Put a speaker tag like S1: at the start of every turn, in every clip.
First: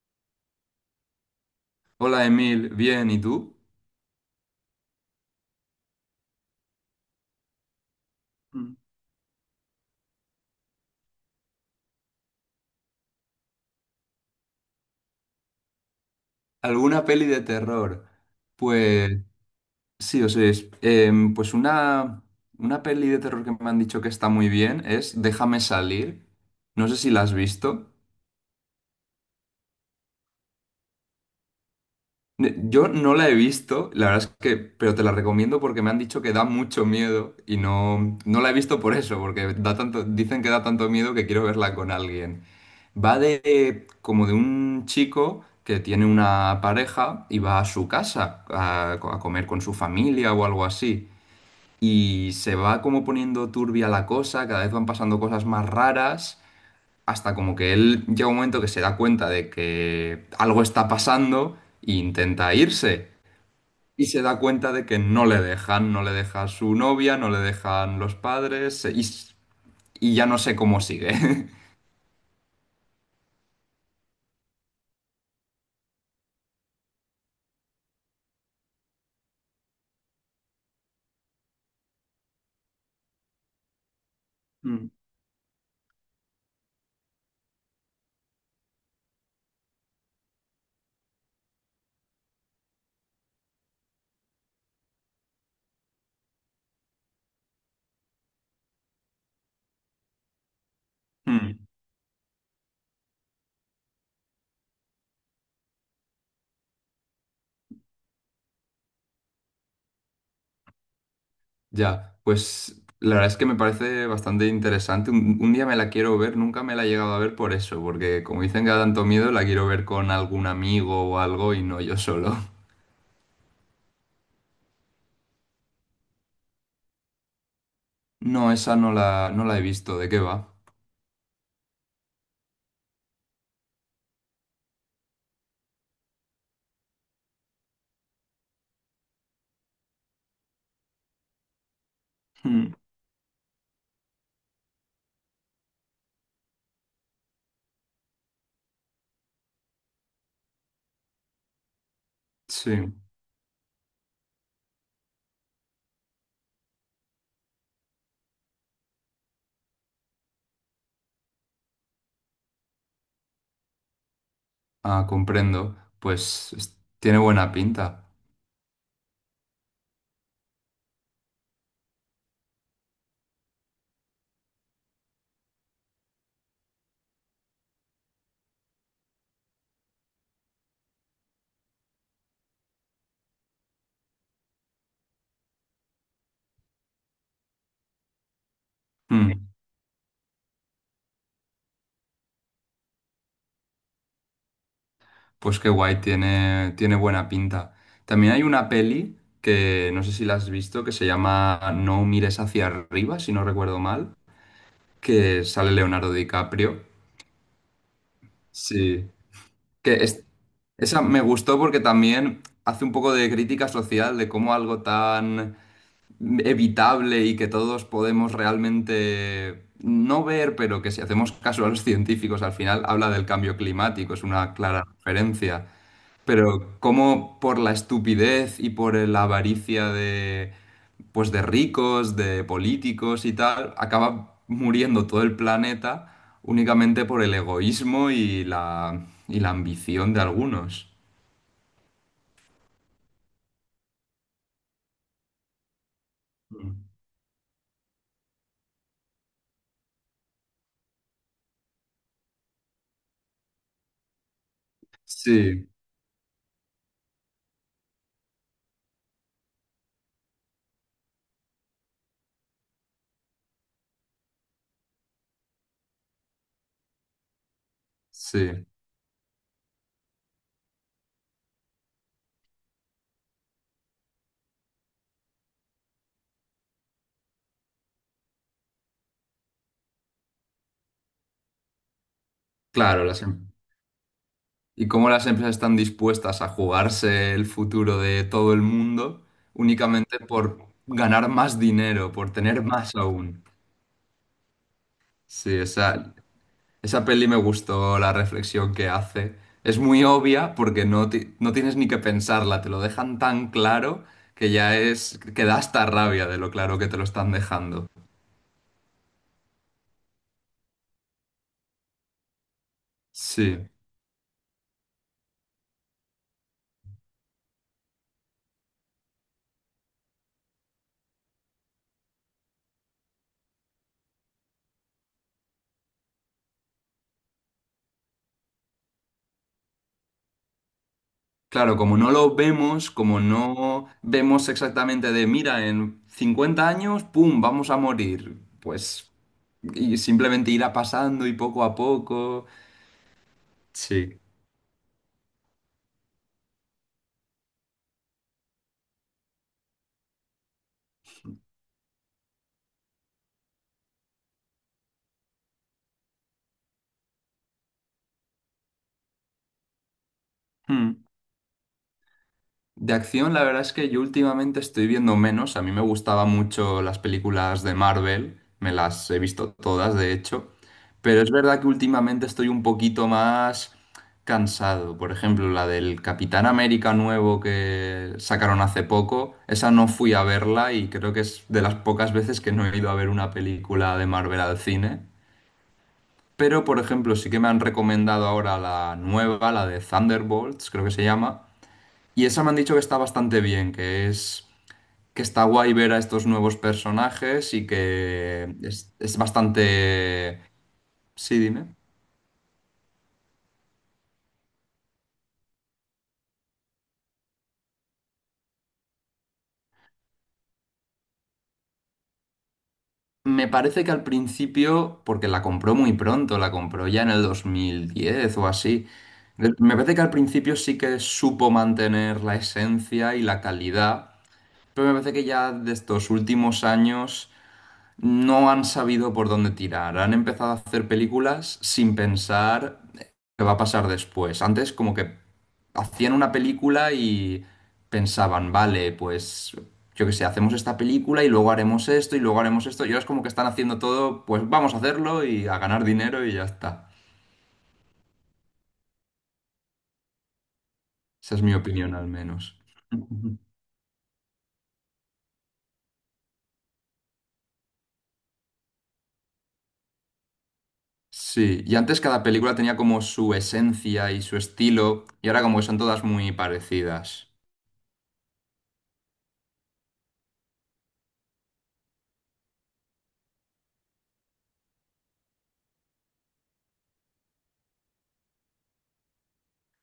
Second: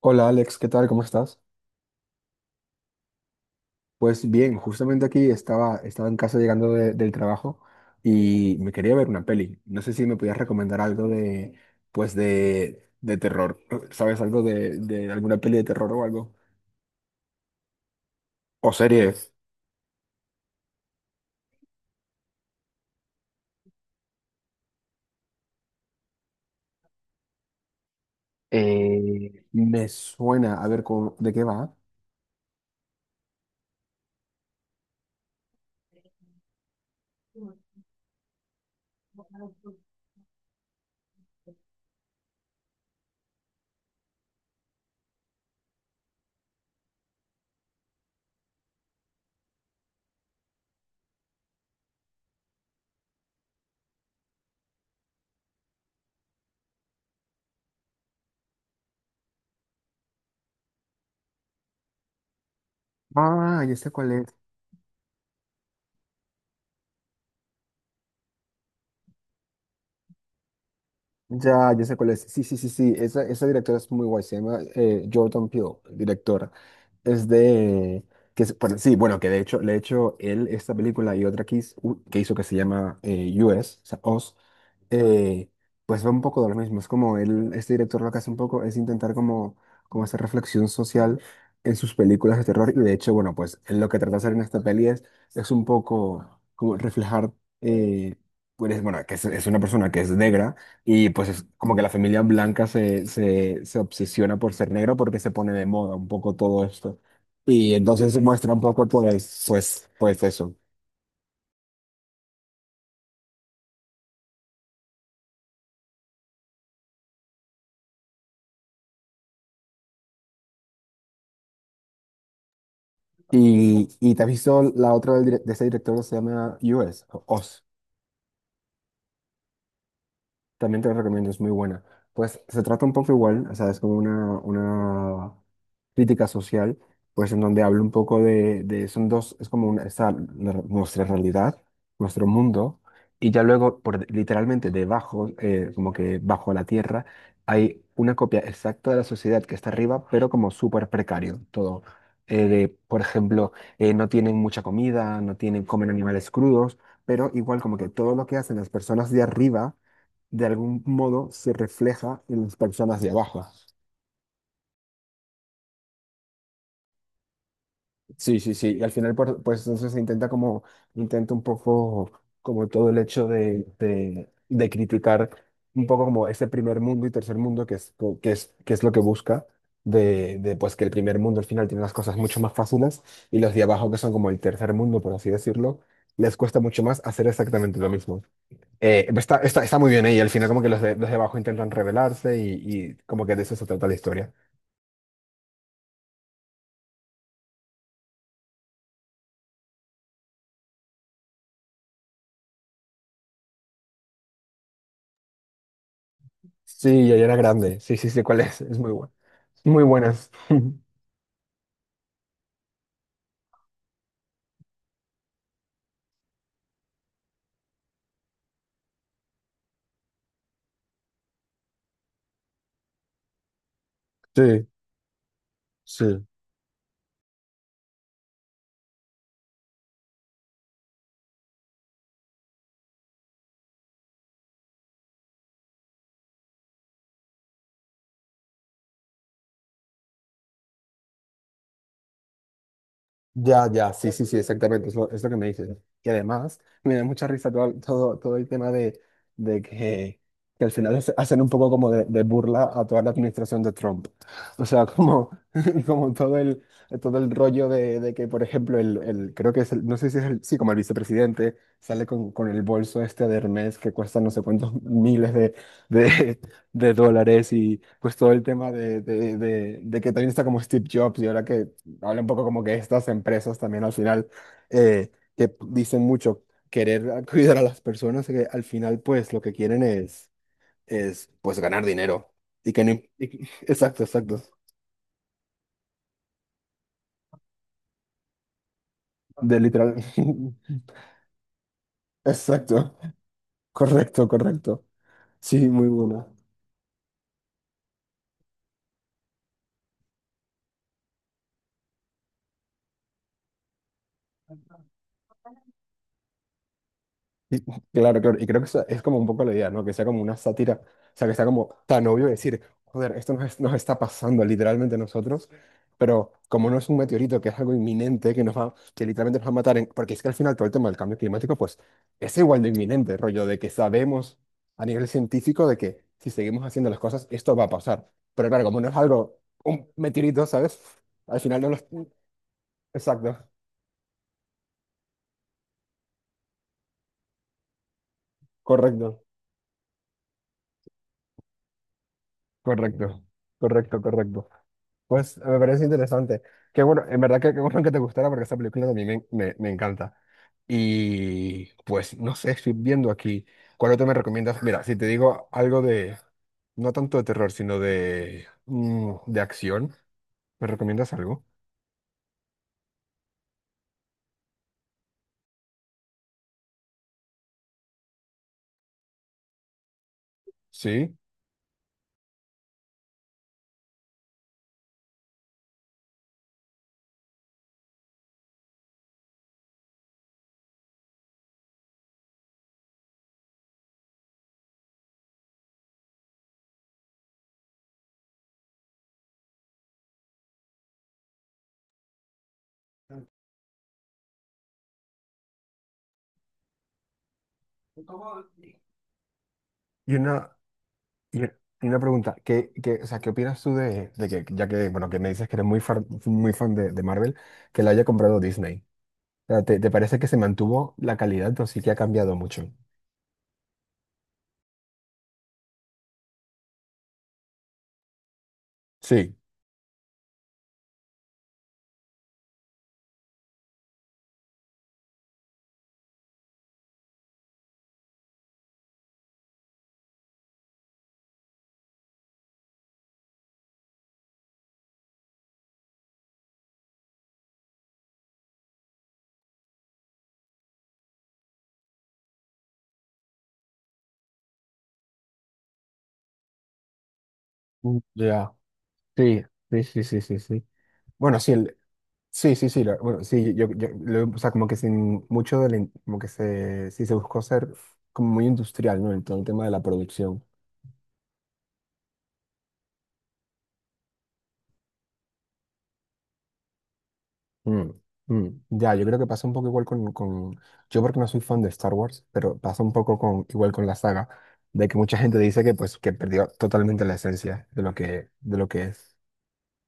S1: Hola Alex, ¿qué tal? ¿Cómo estás?
S2: Hola Emil, bien, ¿y tú?
S1: Pues bien, justamente aquí estaba, en casa llegando del trabajo y me
S2: Mm.
S1: quería ver una peli. No sé si me podías recomendar algo de, pues de, terror. ¿Sabes algo de alguna peli de terror o algo?
S2: ¿Alguna peli de terror?
S1: O
S2: Pues
S1: series.
S2: sí, o sea, pues una peli de terror que me han dicho que está muy bien es Déjame salir. No sé si la has visto.
S1: Me suena, a ver, ¿de qué va?
S2: Yo no la he visto, la verdad es que, pero te la recomiendo porque me han dicho que da mucho miedo y no la he visto por eso, porque da tanto, dicen que da tanto miedo que quiero verla con alguien. Va de como de un chico que tiene una pareja y va a su casa a comer con su familia o algo así. Y se va como poniendo turbia la cosa, cada vez van pasando cosas más raras, hasta como que él llega un momento que se da cuenta de que algo está pasando e intenta irse.
S1: Ah, ya sé
S2: Y
S1: cuál
S2: se
S1: es.
S2: da cuenta de que no le dejan, no le deja su novia, no le dejan los padres y ya no sé cómo sigue.
S1: Ya, ya sé cuál es. Sí, sí, sí, sí. Esa directora es muy guay. Se llama Jordan Peele, directora. Es de... Bueno, sí, bueno, que de hecho, le he hecho él esta película y otra que hizo, que hizo que se llama US, o sea, Oz,
S2: Mm.
S1: eh, pues va un poco de lo mismo. Es como él, este director lo que hace un poco es intentar como, como hacer reflexión social en sus películas de terror. Y de hecho, bueno, pues él lo que trata de hacer en esta peli es un poco como reflejar, eh, pues, bueno, que es una persona que es negra y pues es
S2: Mm,
S1: como que la familia blanca se obsesiona por ser negro porque se pone de moda un poco todo esto. Y entonces muestra un poco pues, pues eso.
S2: ya, pues la verdad es que me parece bastante interesante. Un día me la quiero ver, nunca me la he llegado a ver por eso, porque como dicen que da tanto miedo, la quiero ver con algún amigo o algo y no yo solo.
S1: Y te has visto la otra de ese director que se llama US, o Oz.
S2: No, esa no la he visto, ¿de qué va?
S1: También te la recomiendo, es muy buena. Pues se trata un poco igual, o sea, es como una crítica social, pues en donde habla un poco de, son dos, es como una, nuestra realidad, nuestro
S2: Mm,
S1: mundo, y ya luego, literalmente debajo, como que bajo la tierra, hay una copia exacta de la sociedad que está arriba, pero como súper precario todo. De,
S2: sí,
S1: por ejemplo, no tienen mucha comida, no tienen, comen animales crudos, pero igual como que todo lo que hacen las personas de arriba, de algún modo se refleja en las personas de abajo.
S2: ah, comprendo. Pues tiene buena pinta.
S1: Sí, sí, sí. Y al final, pues entonces se intenta como, intenta un poco como todo el hecho de criticar un poco como ese primer mundo y tercer mundo que es, que es, que es lo que busca. De pues que el primer mundo al final tiene las cosas mucho más fáciles y los de abajo que son como el tercer mundo, por así decirlo, les cuesta mucho más hacer exactamente lo mismo.
S2: Mm.
S1: Está muy bien ahí, al final como que los de abajo intentan rebelarse y como que de eso se trata la historia.
S2: Pues qué guay, tiene, tiene buena pinta. También hay una peli que no sé si la has visto, que se llama No mires hacia arriba, si no recuerdo mal, que sale Leonardo DiCaprio.
S1: Sí, ya era grande. Sí, sí, sí, cuál es. Es muy
S2: Sí.
S1: buena. Muy
S2: Que es-
S1: buenas.
S2: Esa me gustó porque también hace un poco de crítica social de cómo algo tan evitable y que todos podemos realmente no ver, pero que si hacemos caso a los científicos al final habla del cambio climático, es una
S1: Sí,
S2: clara referencia.
S1: sí.
S2: Pero como por la estupidez y por la avaricia de, pues de ricos, de políticos y tal, acaba muriendo todo el planeta únicamente por el egoísmo y y la ambición de algunos.
S1: Ya, ya, sí, sí, sí, exactamente, es lo que me dices. Y además,
S2: Mm.
S1: me da mucha risa todo, todo, todo el tema de que al final hacen un poco como de burla a toda la administración de Trump. O sea, como,
S2: Sí,
S1: como todo el rollo de que, por ejemplo, el, creo que es el, no sé si es el, sí, como el vicepresidente sale con el bolso este de Hermes que cuesta no sé cuántos miles de, de dólares y pues todo el
S2: sí,
S1: tema de, de que también está como Steve Jobs y ahora que habla un poco como que estas empresas también al final, eh, que dicen mucho querer cuidar a las personas, que al final pues lo que quieren es pues ganar dinero. Y que no...
S2: claro.
S1: y que- Exacto, exacto.
S2: Y cómo las empresas están dispuestas a jugarse el futuro de todo el mundo
S1: De literal.
S2: únicamente por ganar más dinero, por tener más
S1: Exacto.
S2: aún.
S1: Correcto, correcto.
S2: Sí, o
S1: Sí, muy
S2: sea,
S1: buena.
S2: esa peli me gustó la reflexión que hace. Es muy obvia porque no tienes ni que pensarla, te lo dejan tan claro que ya es, que da hasta rabia de lo claro que te lo están
S1: Y-
S2: dejando.
S1: claro, claro, y creo que esa es como un poco la idea, ¿no? Que sea como una sátira, o sea, que sea como tan obvio decir, joder, esto nos,
S2: Sí,
S1: nos está pasando literalmente a nosotros, pero como no es un meteorito, que es algo inminente, que nos va, que literalmente nos va a matar, porque es que al final todo el tema del cambio climático, pues es igual de inminente, rollo, de que sabemos a nivel científico de que si seguimos haciendo las cosas, esto va a pasar. Pero claro, como no es algo, un meteorito, ¿sabes? Al final no
S2: claro,
S1: lo...
S2: como no lo vemos, como
S1: Exacto,
S2: no vemos exactamente de, mira, en 50 años, ¡pum!, vamos a morir. Pues,
S1: correcto.
S2: y simplemente irá pasando y poco a poco.
S1: Correcto, correcto,
S2: Sí.
S1: correcto. Pues me parece interesante. Qué bueno, en verdad que qué bueno que te gustara porque esa película también me, me encanta. Y pues no sé, estoy viendo aquí. ¿Cuál otro me recomiendas? Mira, si te digo algo de, no tanto de terror, sino de, de acción, ¿me
S2: Hmm.
S1: recomiendas algo?
S2: De acción, la verdad es que yo últimamente estoy viendo menos. A mí me gustaban mucho las películas de Marvel, me las he visto todas, de hecho.
S1: Sí.
S2: Pero es verdad que últimamente estoy un poquito más cansado. Por ejemplo, la del Capitán América nuevo que sacaron hace poco, esa no fui a verla y creo que es de las pocas veces que no he ido a ver una película de Marvel al cine. Pero, por ejemplo, sí que me han recomendado ahora la nueva, la de Thunderbolts, creo que se llama. Y esa me han dicho que está bastante bien, que es que está guay ver a estos nuevos personajes y que
S1: Y
S2: es bastante...
S1: una, y
S2: Sí, dime.
S1: y una pregunta, ¿qué, qué, o sea, ¿qué opinas tú de que, ya que, bueno, que me dices que eres muy fan de Marvel, que la haya comprado Disney? O sea, ¿te, te parece que se mantuvo la calidad o sí que ha cambiado mucho?
S2: Me parece que al principio, porque la compró muy pronto, la compró ya en el 2010 o así,
S1: Sí.
S2: me parece que al principio sí que supo mantener la esencia y la calidad, pero me parece que ya de estos últimos años no han sabido por dónde tirar. Han empezado a hacer películas sin pensar qué va a pasar después. Antes como que hacían una película y pensaban, vale, pues yo qué sé, hacemos esta película y luego haremos esto y luego haremos esto. Y ahora es como que están haciendo todo, pues vamos a hacerlo y a ganar dinero y ya está.
S1: Mm. Ya. Sí, sí, sí, sí, sí, sí. Bueno,
S2: Esa es
S1: sí,
S2: mi
S1: el,
S2: opinión al
S1: sí,
S2: menos.
S1: sí, sí, bueno, sí, yo, o sea, como que sin mucho del, como que se, sí se buscó ser como muy industrial, ¿no? En todo el tema de la producción.
S2: Sí, y antes cada película tenía como su esencia y su estilo, y ahora como que son todas muy parecidas.
S1: Mm, mm. Ya, yo creo que pasa un poco igual con, yo porque no soy fan de Star Wars, pero pasa un poco con, igual con la saga, de que mucha gente dice que, pues, que perdió totalmente la esencia de lo que es.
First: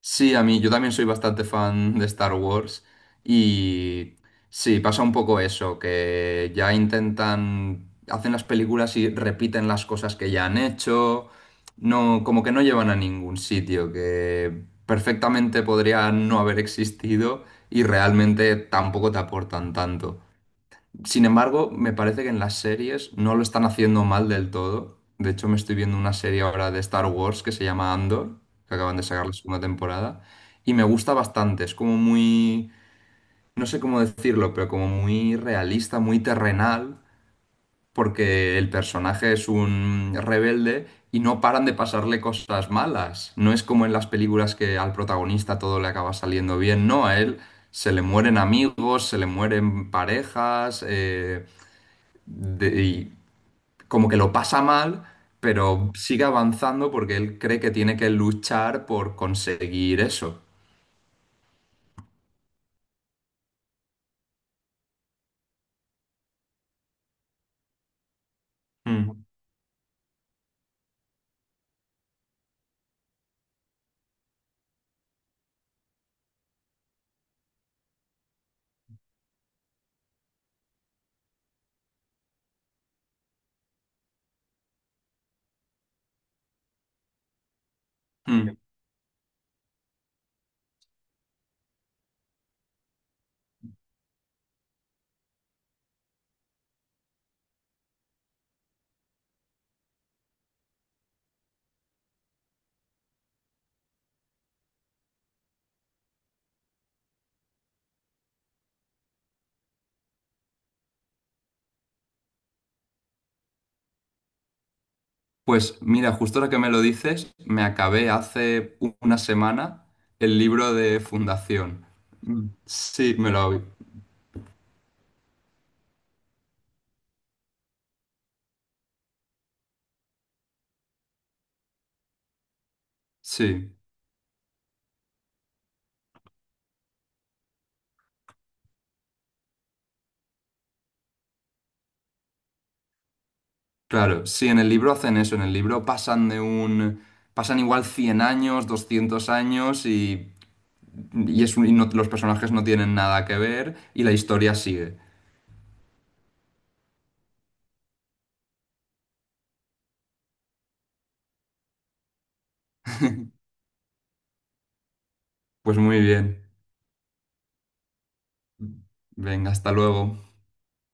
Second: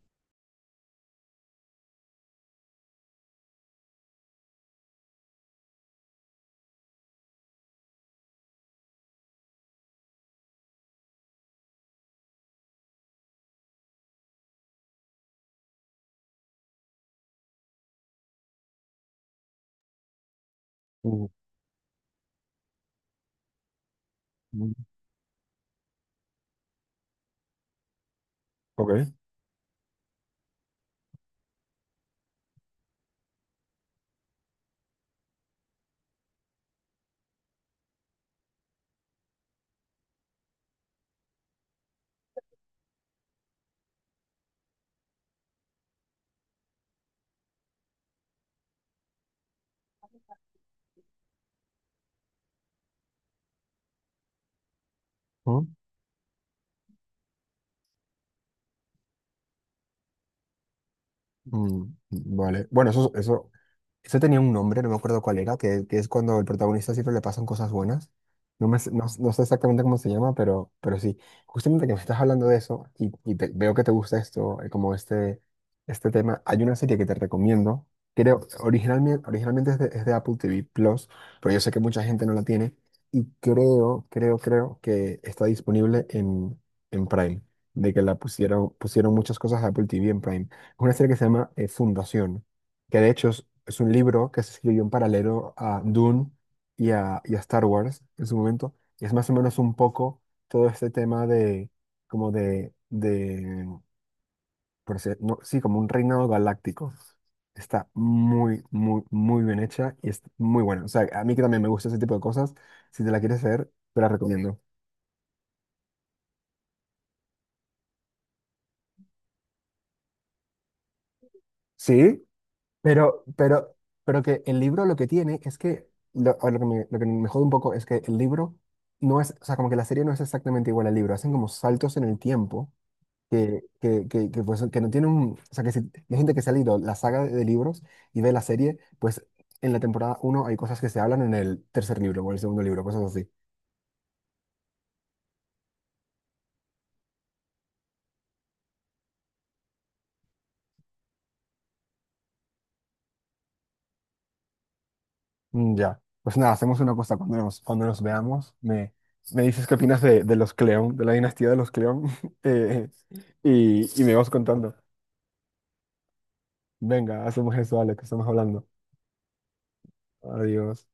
S2: Sí, a mí, yo también soy bastante fan de Star Wars y sí, pasa un poco eso, que ya intentan, hacen las películas y repiten las cosas que ya han hecho, no, como que no llevan a ningún sitio, que perfectamente podrían no haber existido y realmente tampoco te aportan tanto. Sin
S1: Mm,
S2: embargo, me parece que en las series no lo están haciendo mal del
S1: mm.
S2: todo. De hecho, me estoy viendo una serie ahora de Star Wars que se llama Andor, que acaban de
S1: Ok.
S2: sacar la segunda temporada, y me gusta bastante. Es como muy, no sé cómo decirlo, pero como muy realista, muy terrenal, porque el personaje es un rebelde y no paran de pasarle cosas malas. No es como en las películas que al protagonista todo le acaba saliendo bien, no, a él se le mueren amigos, se le mueren parejas. Y como que lo pasa mal, pero sigue avanzando porque él cree que tiene que luchar por conseguir eso.
S1: Mm, vale. Bueno, eso tenía un nombre, no me acuerdo cuál era, que es cuando el protagonista siempre le pasan cosas buenas. No, me, no,
S2: Mm,
S1: no sé exactamente cómo se llama, pero sí. Justamente que me estás hablando de eso y, veo que te gusta esto, como este tema, hay una serie que te recomiendo. Creo, originalmente, originalmente es de Apple TV Plus, pero yo sé que mucha gente no la tiene y creo, creo, creo que está disponible en Prime, de que la
S2: mm.
S1: pusieron, pusieron muchas cosas de Apple TV en Prime, una serie que se llama Fundación, que de hecho es un libro que se escribió en paralelo a Dune y a Star Wars en su momento, y es más o menos un poco todo este tema de, como de no, sí, como un reinado galáctico. Está muy, muy, muy bien hecha y es muy buena. O sea, a mí que también me gusta ese tipo de cosas, si te la quieres ver, te la recomiendo.
S2: Pues mira, justo ahora que me lo dices, me acabé hace una semana el libro de Fundación.
S1: Sí.
S2: Mm, sí,
S1: Pero,
S2: me lo...
S1: pero, pero que el libro lo que tiene es que, lo, o lo que me jode un poco es que el libro no es, o sea, como que la serie no es exactamente igual al libro, hacen como saltos en el tiempo
S2: Sí,
S1: que, pues, que no tienen, o sea, que si, hay gente que se ha leído la saga de libros y ve la serie, pues en la temporada uno hay cosas que se hablan en el tercer libro o el segundo libro, cosas así.
S2: claro. Sí, en el libro hacen eso, en el libro pasan de un... Pasan igual 100 años, 200 años y es un- y no- los personajes no tienen nada que ver y la historia sigue.
S1: Mm, ya, pues nada, hacemos una cosa, cuando nos veamos, me dices qué opinas de los Cleón, de la dinastía de los Cleón, eh, y me vas contando.
S2: Pues muy bien.
S1: Venga, hacemos eso, Alex, que estamos hablando.
S2: Venga, hasta luego.
S1: Adiós.